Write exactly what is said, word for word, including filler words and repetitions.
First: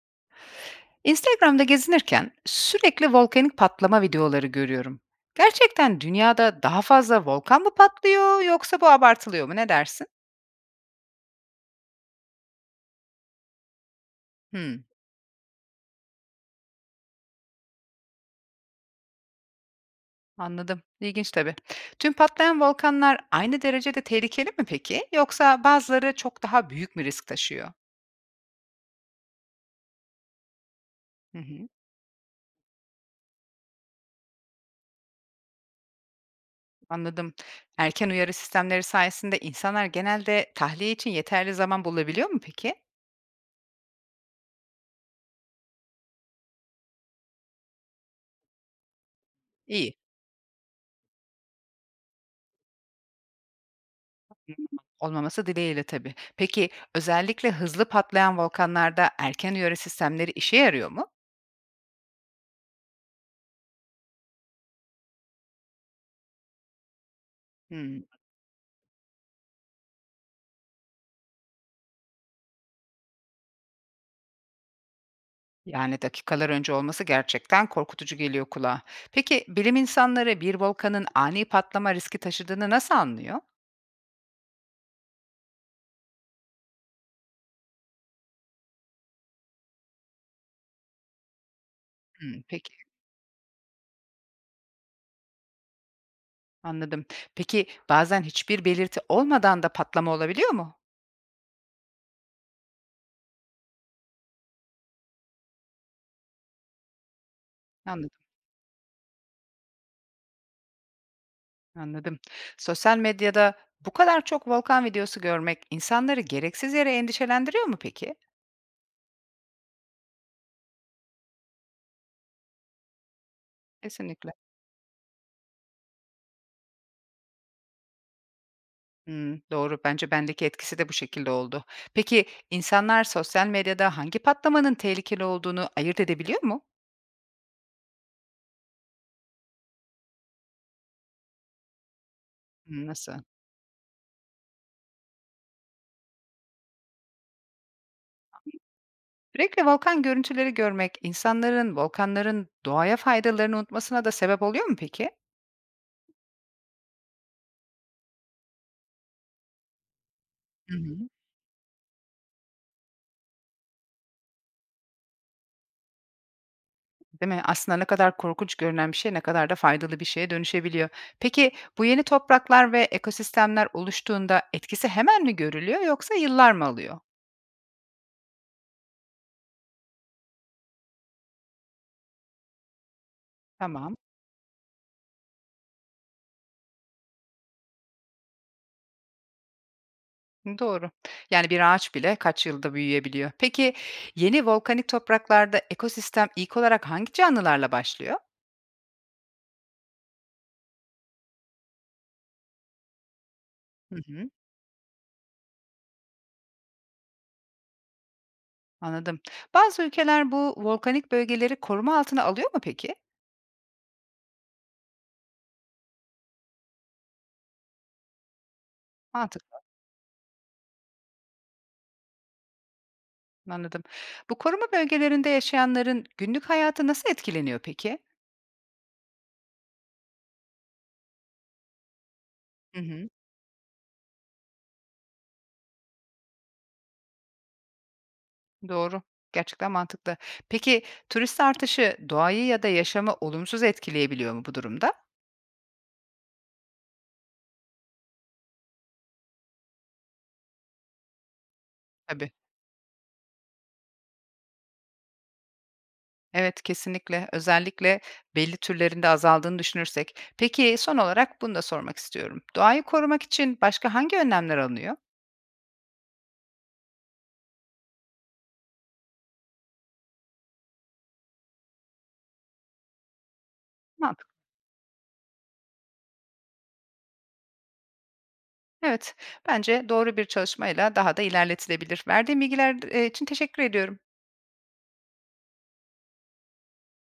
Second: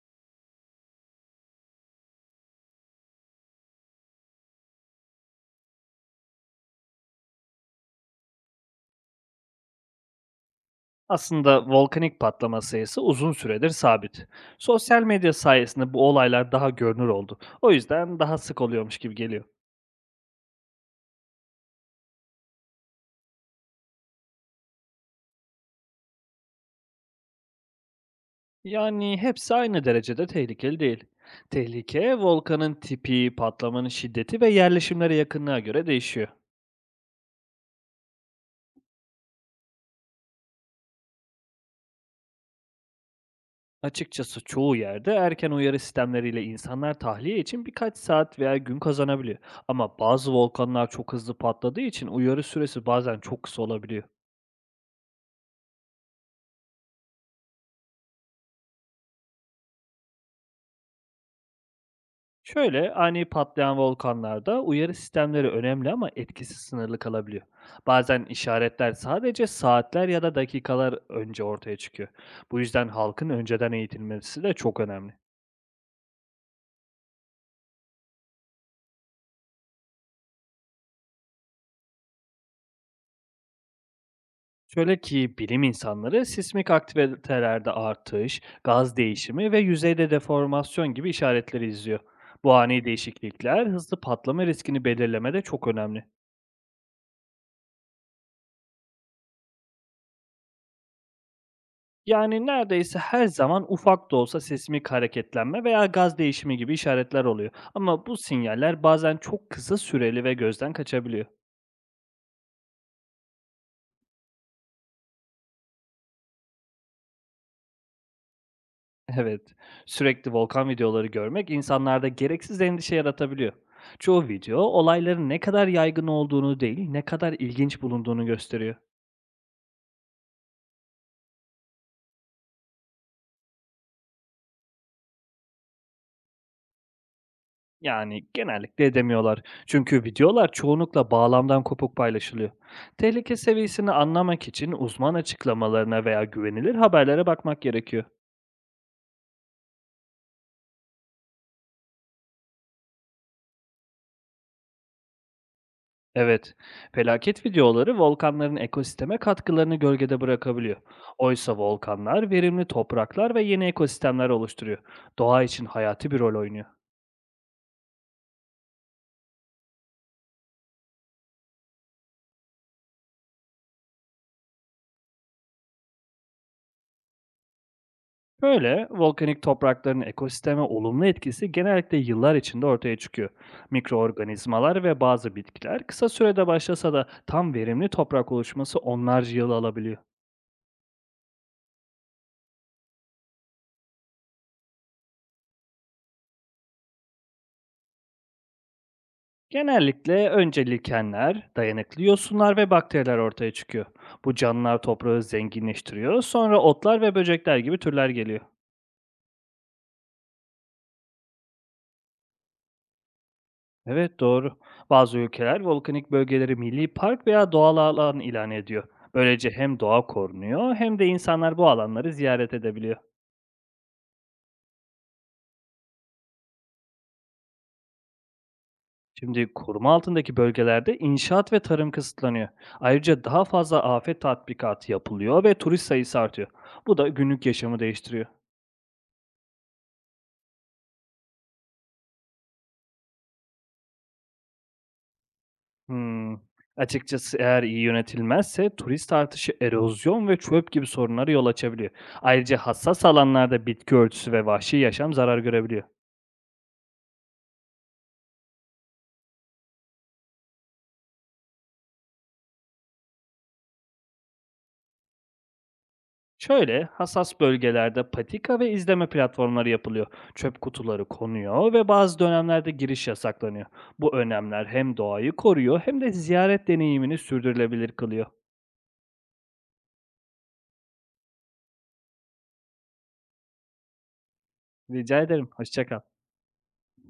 Instagram'da gezinirken sürekli volkanik patlama videoları görüyorum. Gerçekten dünyada daha fazla volkan mı patlıyor yoksa bu abartılıyor mu? Ne dersin? Aslında volkanik patlama sayısı uzun süredir sabit. Hmm, Sosyal medya sayesinde bu olaylar daha görünür oldu. O yüzden daha sık oluyormuş gibi geliyor. anladım. İlginç tabii. Tüm patlayan volkanlar aynı derecede tehlikeli mi peki? Yoksa bazıları çok daha büyük mü risk taşıyor? Yani hepsi aynı derecede tehlikeli değil. Hı hı, Tehlike volkanın tipi, patlamanın şiddeti ve yerleşimlere yakınlığa göre değişiyor. anladım. Erken uyarı sistemleri sayesinde insanlar genelde tahliye için yeterli zaman bulabiliyor mu peki? Açıkçası çoğu yerde erken uyarı sistemleriyle insanlar tahliye için birkaç saat veya gün kazanabiliyor. İyi. Ama bazı volkanlar çok hızlı patladığı için uyarı süresi bazen çok kısa olabiliyor. Olmaması dileğiyle tabii. Peki, özellikle hızlı patlayan volkanlarda erken uyarı sistemleri işe yarıyor mu? Şöyle, ani patlayan volkanlarda uyarı sistemleri önemli ama etkisi sınırlı kalabiliyor. Hımm. Bazen işaretler sadece saatler ya da dakikalar önce ortaya çıkıyor. Bu yüzden halkın önceden eğitilmesi de çok önemli. Yani dakikalar önce olması gerçekten korkutucu geliyor kulağa. Peki, bilim insanları bir volkanın ani patlama riski taşıdığını nasıl anlıyor? Şöyle ki bilim insanları sismik aktivitelerde artış, gaz değişimi ve yüzeyde deformasyon gibi işaretleri izliyor. Hımm, Bu peki, ani değişiklikler hızlı patlama riskini belirlemede çok önemli. anladım. Peki, bazen hiçbir belirti olmadan da patlama olabiliyor mu? Yani neredeyse her zaman ufak da olsa sismik hareketlenme veya gaz değişimi gibi işaretler oluyor. Ama bu Anladım, sinyaller bazen çok kısa süreli ve gözden kaçabiliyor. anladım. Sosyal medyada bu kadar çok volkan videosu görmek insanları gereksiz yere endişelendiriyor mu peki? Evet, sürekli volkan videoları görmek insanlarda gereksiz endişe yaratabiliyor. Çoğu Kesinlikle. video olayların ne kadar yaygın olduğunu değil, ne kadar ilginç bulunduğunu gösteriyor. Hımm, doğru. Bence bendeki etkisi de bu şekilde oldu. Peki, insanlar sosyal medyada hangi patlamanın tehlikeli olduğunu ayırt edebiliyor mu? Yani genellikle edemiyorlar. Çünkü videolar çoğunlukla bağlamdan kopuk paylaşılıyor. Hımm, nasıl? Tehlike seviyesini anlamak için uzman açıklamalarına veya güvenilir haberlere bakmak gerekiyor. Sürekli volkan görüntüleri görmek insanların volkanların doğaya faydalarını unutmasına da sebep oluyor mu peki? Evet, felaket videoları volkanların ekosisteme katkılarını gölgede bırakabiliyor. Hı hı. Oysa volkanlar verimli topraklar ve yeni ekosistemler oluşturuyor. Doğa için hayati bir rol oynuyor. Değil mi? Aslında ne kadar korkunç görünen bir şey, ne kadar da faydalı bir şeye dönüşebiliyor. Peki, bu yeni topraklar ve ekosistemler oluştuğunda etkisi hemen mi görülüyor yoksa yıllar mı alıyor? Böyle volkanik toprakların ekosisteme olumlu etkisi genellikle yıllar içinde ortaya çıkıyor. Tamam. Mikroorganizmalar ve bazı bitkiler kısa sürede başlasa da tam verimli toprak oluşması onlarca yıl alabiliyor. Doğru. Yani bir ağaç bile kaç yılda büyüyebiliyor. Peki yeni volkanik topraklarda ekosistem ilk olarak hangi canlılarla başlıyor? Genellikle önce likenler, dayanıklı yosunlar ve bakteriler ortaya çıkıyor. Hı hı, Bu canlılar toprağı zenginleştiriyor, sonra otlar ve böcekler gibi türler geliyor. anladım. Bazı ülkeler bu volkanik bölgeleri koruma altına alıyor mu peki? Evet, doğru. Bazı ülkeler volkanik bölgeleri milli park veya doğal alan ilan ediyor. Böylece Mantıklı, hem doğa korunuyor hem de insanlar bu alanları ziyaret edebiliyor. anladım. Bu koruma bölgelerinde yaşayanların günlük hayatı nasıl etkileniyor peki? Şimdi koruma altındaki bölgelerde inşaat ve tarım kısıtlanıyor. Hı hı, Ayrıca daha fazla afet tatbikatı yapılıyor ve turist sayısı artıyor. Bu da günlük yaşamı değiştiriyor. doğru. Gerçekten mantıklı. Peki turist artışı doğayı ya da yaşamı olumsuz etkileyebiliyor mu bu durumda? Hmm. Açıkçası eğer iyi yönetilmezse turist artışı erozyon ve çöp gibi sorunlara yol açabiliyor. Tabii. Ayrıca hassas alanlarda bitki örtüsü ve vahşi yaşam zarar görebiliyor. Evet, kesinlikle. Özellikle belli türlerinde azaldığını düşünürsek. Peki, son olarak bunu da sormak istiyorum. Doğayı korumak için başka hangi önlemler alınıyor? Şöyle hassas bölgelerde patika ve izleme platformları yapılıyor. Çöp kutuları konuyor ve bazı dönemlerde giriş yasaklanıyor. Bu Mantıklı. önlemler hem doğayı koruyor hem de ziyaret deneyimini sürdürülebilir kılıyor. Evet, bence doğru bir çalışmayla daha da ilerletilebilir. Verdiğim bilgiler, eee, için teşekkür ediyorum. Rica ederim. Hoşça kal.